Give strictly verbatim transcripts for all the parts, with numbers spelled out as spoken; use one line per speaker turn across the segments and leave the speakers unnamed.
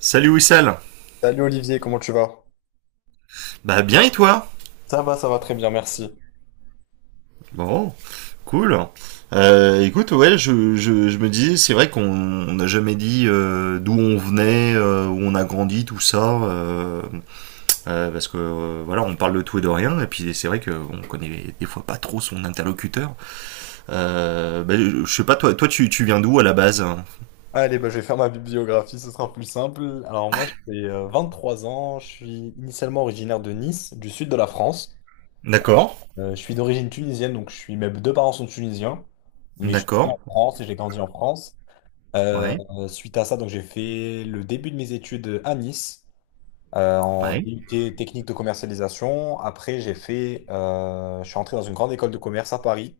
Salut Wissal.
Salut Olivier, comment tu vas?
Bah, bien, et toi?
Ça va, ça va très bien, merci.
Bon, cool. Euh, écoute, ouais, je, je, je me disais, c'est vrai qu'on on n'a jamais dit euh, d'où on venait, euh, où on a grandi, tout ça, euh, euh, parce que euh, voilà, on parle de tout et de rien, et puis c'est vrai qu'on connaît des fois pas trop son interlocuteur. Euh, bah, je je sais pas, toi, toi, tu, tu viens d'où à la base?
Allez, bah, je vais faire ma bibliographie, ce sera plus simple. Alors moi, j'ai euh, trois ans, je suis initialement originaire de Nice, du sud de la France.
D'accord.
Euh, je suis d'origine tunisienne, donc je suis, mes deux parents sont tunisiens, mais je suis né
D'accord.
en France et j'ai grandi en France. Euh,
Ouais.
Suite à ça, donc j'ai fait le début de mes études à Nice, euh, en
Ouais.
D U T technique de commercialisation. Après, j'ai fait, euh, je suis entré dans une grande école de commerce à Paris.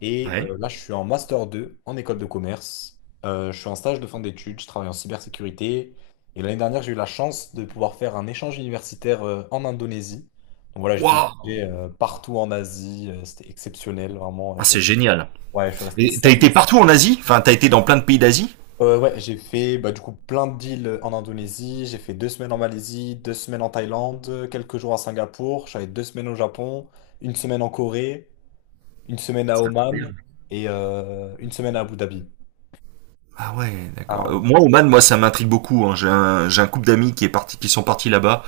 Et
Ouais.
euh, là, je suis en master deux en école de commerce. Euh, je suis en stage de fin d'études, je travaille en cybersécurité. Et l'année dernière, j'ai eu la chance de pouvoir faire un échange universitaire euh, en Indonésie. Donc voilà, j'ai pu
Waouh.
voyager euh, partout en Asie. Euh, c'était exceptionnel, vraiment. Je
Ah,
suis
c'est
resté,
génial.
ouais, je suis resté
Et t'as
sept mois.
été partout en Asie? Enfin, t'as été dans plein de pays d'Asie?
Euh, ouais, j'ai fait bah, du coup plein de deals en Indonésie. J'ai fait deux semaines en Malaisie, deux semaines en Thaïlande, quelques jours à Singapour. J'avais deux semaines au Japon, une semaine en Corée, une semaine à
C'est
Oman
incroyable.
et euh, une semaine à Abu Dhabi.
Ah ouais, d'accord.
Ah,
Euh, Moi, Oman, moi, ça m'intrigue beaucoup, hein. J'ai un, j'ai un couple d'amis qui est parti, qui sont partis là-bas.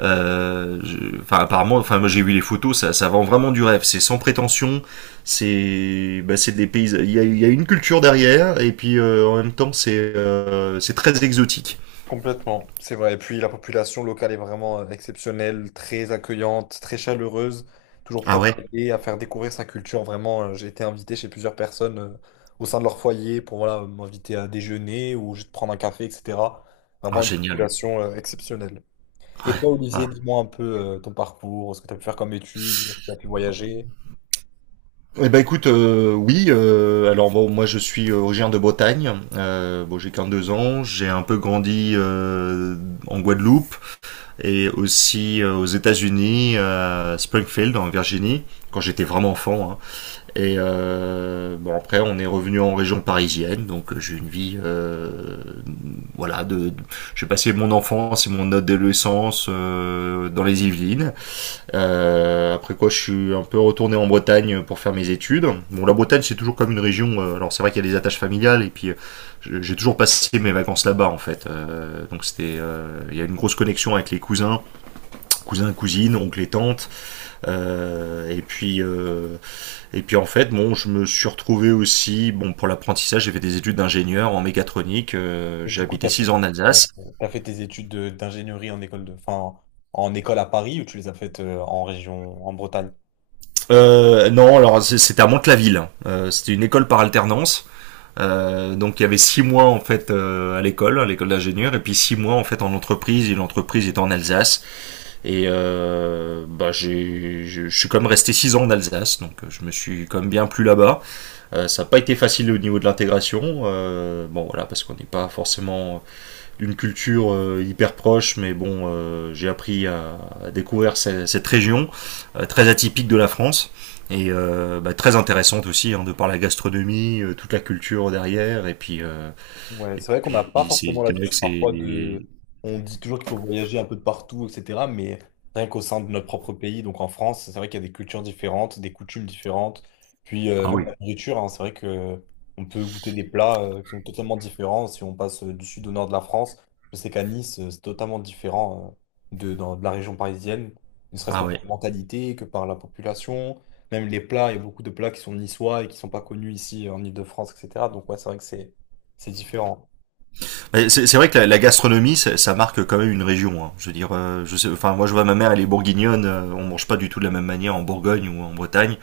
Euh, je- Enfin, apparemment, enfin, moi, j'ai vu les photos. Ça, ça vend vraiment du rêve. C'est sans prétention. C'est, bah, c'est des pays. Il y a, il y a une culture derrière, et puis euh, en même temps, c'est, euh, c'est très exotique.
complètement, c'est vrai. Et puis la population locale est vraiment euh, exceptionnelle, très accueillante, très chaleureuse, toujours
Ah
prête
ouais.
à aider, à faire découvrir sa culture. Vraiment, euh, j'ai été invité chez plusieurs personnes euh, au sein de leur foyer pour voilà, m'inviter à déjeuner ou juste prendre un café, et cetera.
Ah
Vraiment une
génial.
population euh, exceptionnelle. Et
Ouais.
toi,
Ah.
Olivier, dis-moi un peu euh, ton parcours, ce que tu as pu faire comme études, tu as pu voyager.
Eh ben écoute, euh, oui. Euh, alors bon, moi je suis originaire de Bretagne. Euh, bon, j'ai qu'un deux ans. J'ai un peu grandi euh, en Guadeloupe. Et aussi euh, aux États-Unis, à Springfield en Virginie, quand j'étais vraiment enfant, hein. Et euh, bon après on est revenu en région parisienne, donc euh, j'ai une vie euh, voilà de, de- j'ai passé mon enfance et mon adolescence euh, dans les Yvelines. Euh, après quoi je suis un peu retourné en Bretagne pour faire mes études. Bon, la Bretagne c'est toujours comme une région, euh, alors c'est vrai qu'il y a des attaches familiales et puis euh, j'ai toujours passé mes vacances là-bas en fait. Euh, donc c'était euh, il euh, y a une grosse connexion avec les cousins cousins, cousines, oncles et tantes. Euh, et puis, euh, et puis en fait, bon, je me suis retrouvé aussi, bon, pour l'apprentissage, j'ai fait des études d'ingénieur en mécatronique. Euh,
Et
j'ai
du coup, tu
habité
as
six
fait,
ans en
euh,
Alsace.
t'as fait tes études de- d'ingénierie en école de, enfin, en école à Paris ou tu les as faites euh, en région, en Bretagne?
Euh, non, alors c'est- c'était à Mantes-la-Ville, hein. Euh, c'était une école par alternance. Euh, donc il y avait six mois en fait euh, à l'école, à l'école d'ingénieur, et puis six mois en fait en entreprise. Et l'entreprise était en Alsace. Et euh, bah j'ai, je je suis quand même resté six ans en Alsace, donc euh, je me suis quand même bien plu là-bas. Euh, ça n'a pas été facile au niveau de l'intégration, euh, bon voilà parce qu'on n'est pas forcément d'une culture euh, hyper proche, mais bon euh, j'ai appris à, à découvrir cette, cette région euh, très atypique de la France et euh, bah, très intéressante aussi, hein, de par la gastronomie, euh, toute la culture derrière et puis euh,
Ouais, c'est vrai qu'on n'a pas
et
forcément
c'est c'est vrai
l'habitude
que c'est...
parfois de... On dit toujours qu'il faut voyager un peu de partout, et cetera. Mais rien qu'au sein de notre propre pays, donc en France, c'est vrai qu'il y a des cultures différentes, des coutumes différentes. Puis euh,
Ah
même
oui.
la nourriture, hein, c'est vrai que on peut goûter des plats euh, qui sont totalement différents si on passe euh, du sud au nord de la France. Je sais qu'à Nice, euh, c'est totalement différent euh, de, dans- de la région parisienne, ne serait-ce que
Ah
par
ouais.
la mentalité, que par la population. Même les plats, il y a beaucoup de plats qui sont niçois et qui sont pas connus ici en Île-de-France, et cetera. Donc ouais, c'est vrai que c'est... C'est différent.
Mais C'est c'est vrai que la, la gastronomie, ça, ça, marque quand même une région, hein. Je veux dire, euh, je sais, enfin moi je vois ma mère, elle est bourguignonne. Euh, on mange pas du tout de la même manière en Bourgogne ou en Bretagne.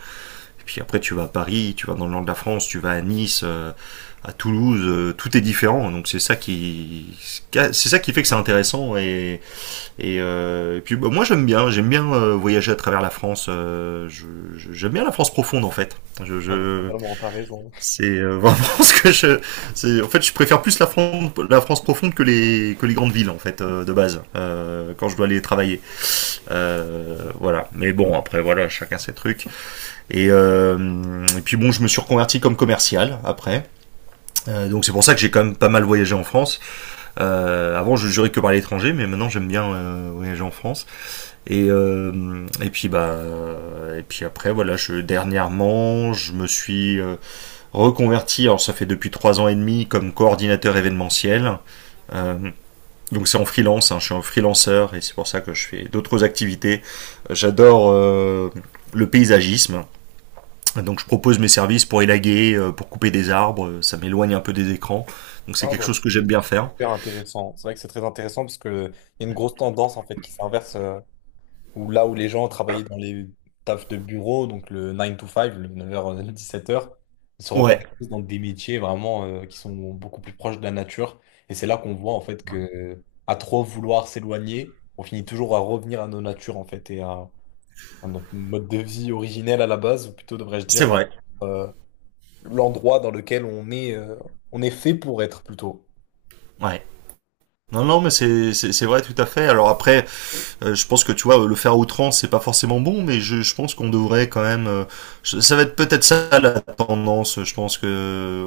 Et puis après, tu vas à Paris, tu vas dans le nord de la France, tu vas à Nice, euh, à Toulouse, euh, tout est différent. Donc c'est ça qui, c'est ça qui fait que c'est intéressant. Et, et, euh, et puis bah, moi j'aime bien, j'aime bien euh, voyager à travers la France. Euh, je- je- j'aime bien la France profonde en fait. Je,
Ouais,
je-
totalement, t'as raison.
c'est euh, vraiment ce que je, c'est, en fait je préfère plus la France, la France profonde que les, que les grandes villes en fait euh, de base euh, quand je dois aller travailler. Euh, voilà. Mais bon après voilà, chacun ses trucs. Et, euh, et puis bon, je me suis reconverti comme commercial après. Euh, donc c'est pour ça que j'ai quand même pas mal voyagé en France. Euh, avant, je jurais que par l'étranger, mais maintenant j'aime bien euh, voyager en France. Et euh, et puis bah euh, et puis après voilà, je dernièrement je me suis euh, reconverti. Alors ça fait depuis trois ans et demi comme coordinateur événementiel. Euh, donc c'est en freelance, hein, je suis un freelanceur et c'est pour ça que je fais d'autres activités. J'adore euh, le paysagisme. Donc je propose mes services pour élaguer, euh, pour couper des arbres. Euh, ça m'éloigne un peu des écrans. Donc c'est
Ah
quelque
bah,
chose que
c'est
j'aime bien faire.
super intéressant. C'est vrai que c'est très intéressant parce que il y a une grosse tendance en fait qui s'inverse euh, où là où les gens travaillaient dans les tafs de bureau, donc le neuf to cinq, le neuf heures h dix-sept h ils se
Ouais,
reconvertissent dans des métiers vraiment euh, qui sont beaucoup plus proches de la nature. Et c'est là qu'on voit en fait que à trop vouloir s'éloigner, on finit toujours à revenir à nos natures en fait et à, à notre mode de vie originel à la base, ou plutôt devrais-je
c'est
dire
vrai.
vraiment, l'endroit dans lequel on est, euh, on est fait pour être plutôt.
Ouais. Non, non, mais c'est c'est- c'est vrai tout à fait. Alors après, euh, je pense que tu vois, le faire à outrance, c'est pas forcément bon, mais je, je pense qu'on devrait quand même. Euh, je- ça va être peut-être ça la tendance. Je pense que euh,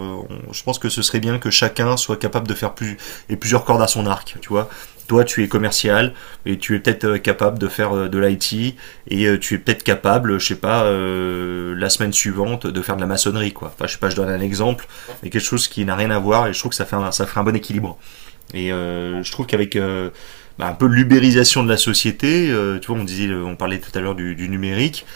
on- Je pense que ce serait bien que chacun soit capable de faire plus et plusieurs cordes à son arc. Tu vois, toi, tu es commercial et tu es peut-être euh, capable de faire euh, de l'I T et euh, tu es peut-être capable, je sais pas, euh, la semaine suivante de faire de la maçonnerie, quoi. Enfin, je sais pas, je donne un exemple, mais quelque chose qui n'a rien à voir et je trouve que ça fait un, ça ferait un bon équilibre. Et euh, je trouve qu'avec euh, bah, un peu l'ubérisation de la société, euh, tu vois, on disait, on parlait tout à l'heure du, du numérique.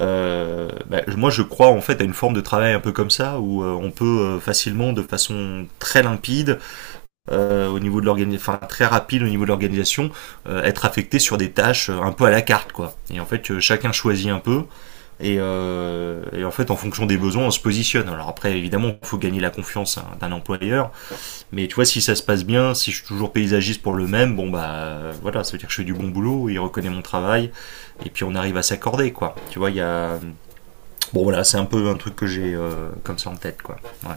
euh, Bah, moi, je crois en fait à une forme de travail un peu comme ça où euh, on peut euh, facilement, de façon très limpide, euh, au niveau de l'organisation, enfin très rapide au niveau de l'organisation, euh, être affecté sur des tâches euh, un peu à la carte, quoi. Et en fait, euh, chacun choisit un peu et, euh, et en fait, en fonction des besoins, on se positionne. Alors après, évidemment, il faut gagner la confiance, hein, d'un employeur, mais tu vois, si ça se passe bien, si je suis toujours paysagiste pour le même, bon bah voilà, ça veut dire que je fais du bon boulot, il reconnaît mon travail, et puis on arrive à s'accorder, quoi. Tu vois, il y a... Bon voilà, c'est un peu un truc que j'ai euh, comme ça en tête, quoi. Ouais.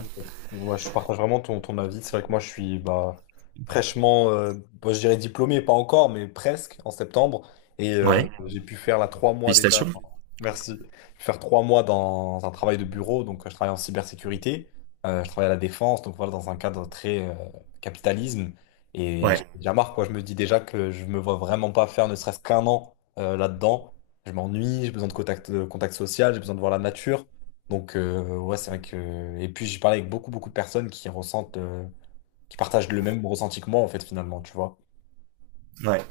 Moi, je partage vraiment ton, ton avis. C'est vrai que moi, je suis bah, fraîchement, euh, bah, je dirais diplômé, pas encore, mais presque en septembre. Et euh,
Ouais.
j'ai pu faire là trois mois déjà.
Félicitations.
Merci. Je vais faire trois mois dans un travail de bureau, donc euh, je travaille en cybersécurité, euh, je travaille à la défense, donc voilà, dans un cadre très euh, capitalisme. Et j'ai
Ouais.
déjà marre, quoi. Je me dis déjà que je me vois vraiment pas faire ne serait-ce qu'un an euh, là-dedans. Je m'ennuie, j'ai besoin de contact, de contact social, j'ai besoin de voir la nature. Donc, euh, ouais, c'est vrai que. Et puis, j'ai parlé avec beaucoup, beaucoup de personnes qui ressentent, euh, qui partagent le même ressenti que moi, en fait, finalement, tu vois.
Ouais.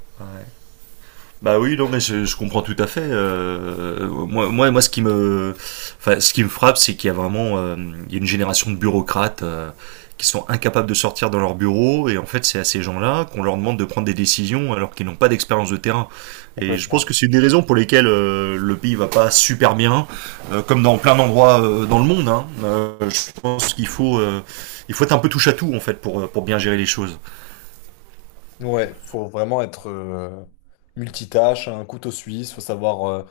Bah oui, non, mais je, je comprends tout à fait. Euh, moi, moi, moi, ce qui me, enfin, ce qui me frappe, c'est qu'il y a vraiment, euh, il y a une génération de bureaucrates euh, qui sont incapables de sortir dans leur bureau, et en fait, c'est à ces gens-là qu'on leur demande de prendre des décisions alors qu'ils n'ont pas d'expérience de terrain. Et je pense que
Complètement.
c'est une des raisons pour lesquelles euh, le pays va pas super bien, euh, comme dans plein d'endroits euh, dans le monde, hein. Euh, je pense qu'il faut, euh, il faut être un peu touche à tout en fait pour euh, pour bien gérer les choses.
Ouais, faut vraiment être euh, multitâche, un couteau suisse, faut savoir. euh,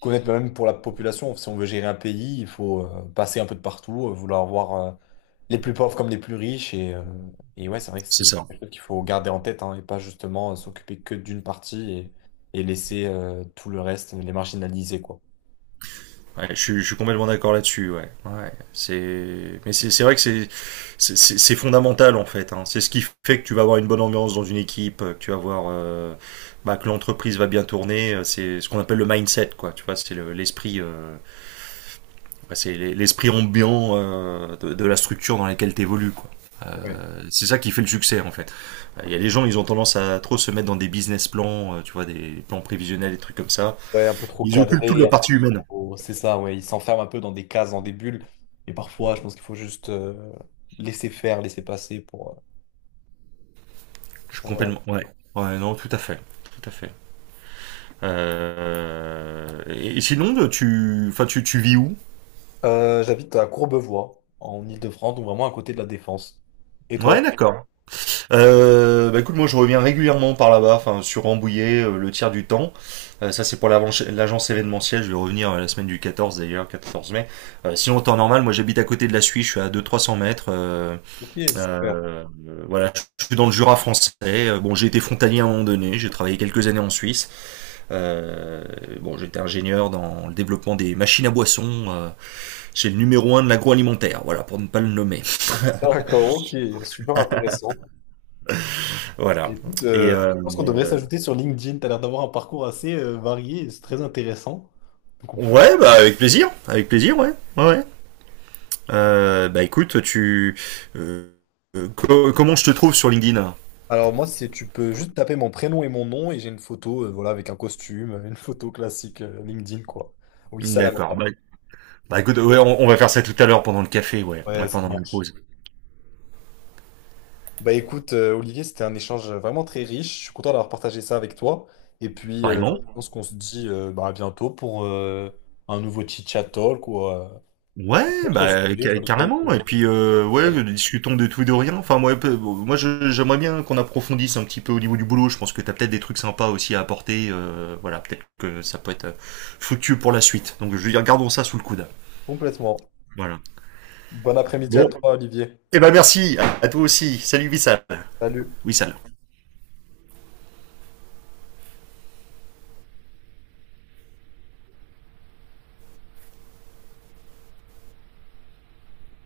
Connaître même pour la population. Si on veut gérer un pays, il faut euh, passer un peu de partout, euh, vouloir voir euh, les plus pauvres comme les plus riches. Et, euh, et ouais, c'est vrai que
C'est
c'est
ça.
quelque chose qu'il faut garder en tête hein, et pas justement euh, s'occuper que d'une partie et, et laisser euh, tout le reste, les marginaliser, quoi.
Ouais, je, suis- je suis complètement d'accord là-dessus. Ouais. Ouais, c'est... Mais c'est, c'est vrai que c'est, c'est, c'est- c'est fondamental en fait, hein. C'est ce qui fait que tu vas avoir une bonne ambiance dans une équipe, euh, que tu vas avoir euh, bah, que l'entreprise va bien tourner. euh, C'est ce qu'on appelle le mindset, quoi. Tu vois, c'est le- l'esprit, euh, bah, c'est l'e- l'esprit ambiant euh, de, de la structure dans laquelle tu évolues, quoi.
Ouais.
Euh, C'est ça qui fait le succès en fait. Euh, Il y a des gens, ils ont tendance à trop se mettre dans des business plans, euh, tu vois, des plans prévisionnels, des trucs comme ça.
Ouais, un peu trop
Ils occupent toute
cadré,
la
un peu
partie humaine.
trop- c'est ça, ouais. Ils s'enferment un peu dans des cases, dans des bulles. Et parfois, je pense qu'il faut juste euh, laisser faire, laisser passer pour. euh,
Je suis
pour- Voilà.
complètement. Ouais. Ouais, non, tout à fait. Tout à fait. Euh, Et et sinon, tu, enfin, tu, tu vis où?
Euh, j'habite à Courbevoie, en Île-de-France, donc vraiment à côté de la Défense. Et toi?
Ouais, d'accord. Euh, bah écoute, moi je reviens régulièrement par là-bas, enfin sur Rambouillet euh, le tiers du temps. Euh, ça c'est pour l'avance- l'agence événementielle, je vais revenir euh, la semaine du quatorze d'ailleurs, quatorze mai. Euh, sinon en temps normal, moi j'habite à côté de la Suisse, je suis à deux, trois cents mètres. euh,
Ok, super.
euh, voilà, je je suis dans le Jura français. Euh, Bon, j'ai été frontalier à un moment donné, j'ai travaillé quelques années en Suisse. Euh, bon, j'étais ingénieur dans le développement des machines à boissons euh, chez le numéro un de l'agroalimentaire, voilà, pour ne pas le nommer.
D'accord, ok, super intéressant.
Voilà.
Écoute, euh,
Et
je
euh,
pense qu'on devrait
euh,
s'ajouter sur LinkedIn. Tu as l'air d'avoir un parcours assez euh, varié, et c'est très intéressant. Donc, on peut-
ouais, bah avec plaisir, avec plaisir, ouais, ouais, ouais. Euh, bah écoute, tu euh, euh, co- comment je te trouve sur LinkedIn?
Alors moi, c'est tu peux juste taper mon prénom et mon nom et j'ai une photo, euh, voilà, avec un costume, euh, une photo classique euh, LinkedIn, quoi. Oui, ça la met pas.
D'accord. Bah, bah écoute, ouais, on, on va faire ça tout à l'heure pendant le café, ouais,
Ouais,
ouais
ça
pendant la
marche.
pause.
Bah écoute, euh, Olivier, c'était un échange vraiment très riche. Je suis content d'avoir partagé ça avec toi. Et puis, euh,
Pareillement.
je pense qu'on se dit euh, bah, à bientôt pour euh, un nouveau chit-chat talk ou euh,
Ouais,
autre
bah
sujet
ca-
sur lequel...
carrément.
euh,
Et puis euh, ouais, discutons de tout et de rien. Enfin moi, peu- moi je- J'aimerais bien qu'on approfondisse un petit peu au niveau du boulot. Je pense que t'as peut-être des trucs sympas aussi à apporter. Euh, voilà, peut-être que ça peut être euh, fructueux pour la suite. Donc je veux dire, gardons ça sous le coude.
Complètement.
Voilà.
Bon après-midi à
Bon,
toi, Olivier.
et ben merci à, à toi aussi. Salut Wissal.
Salut.
Wissal.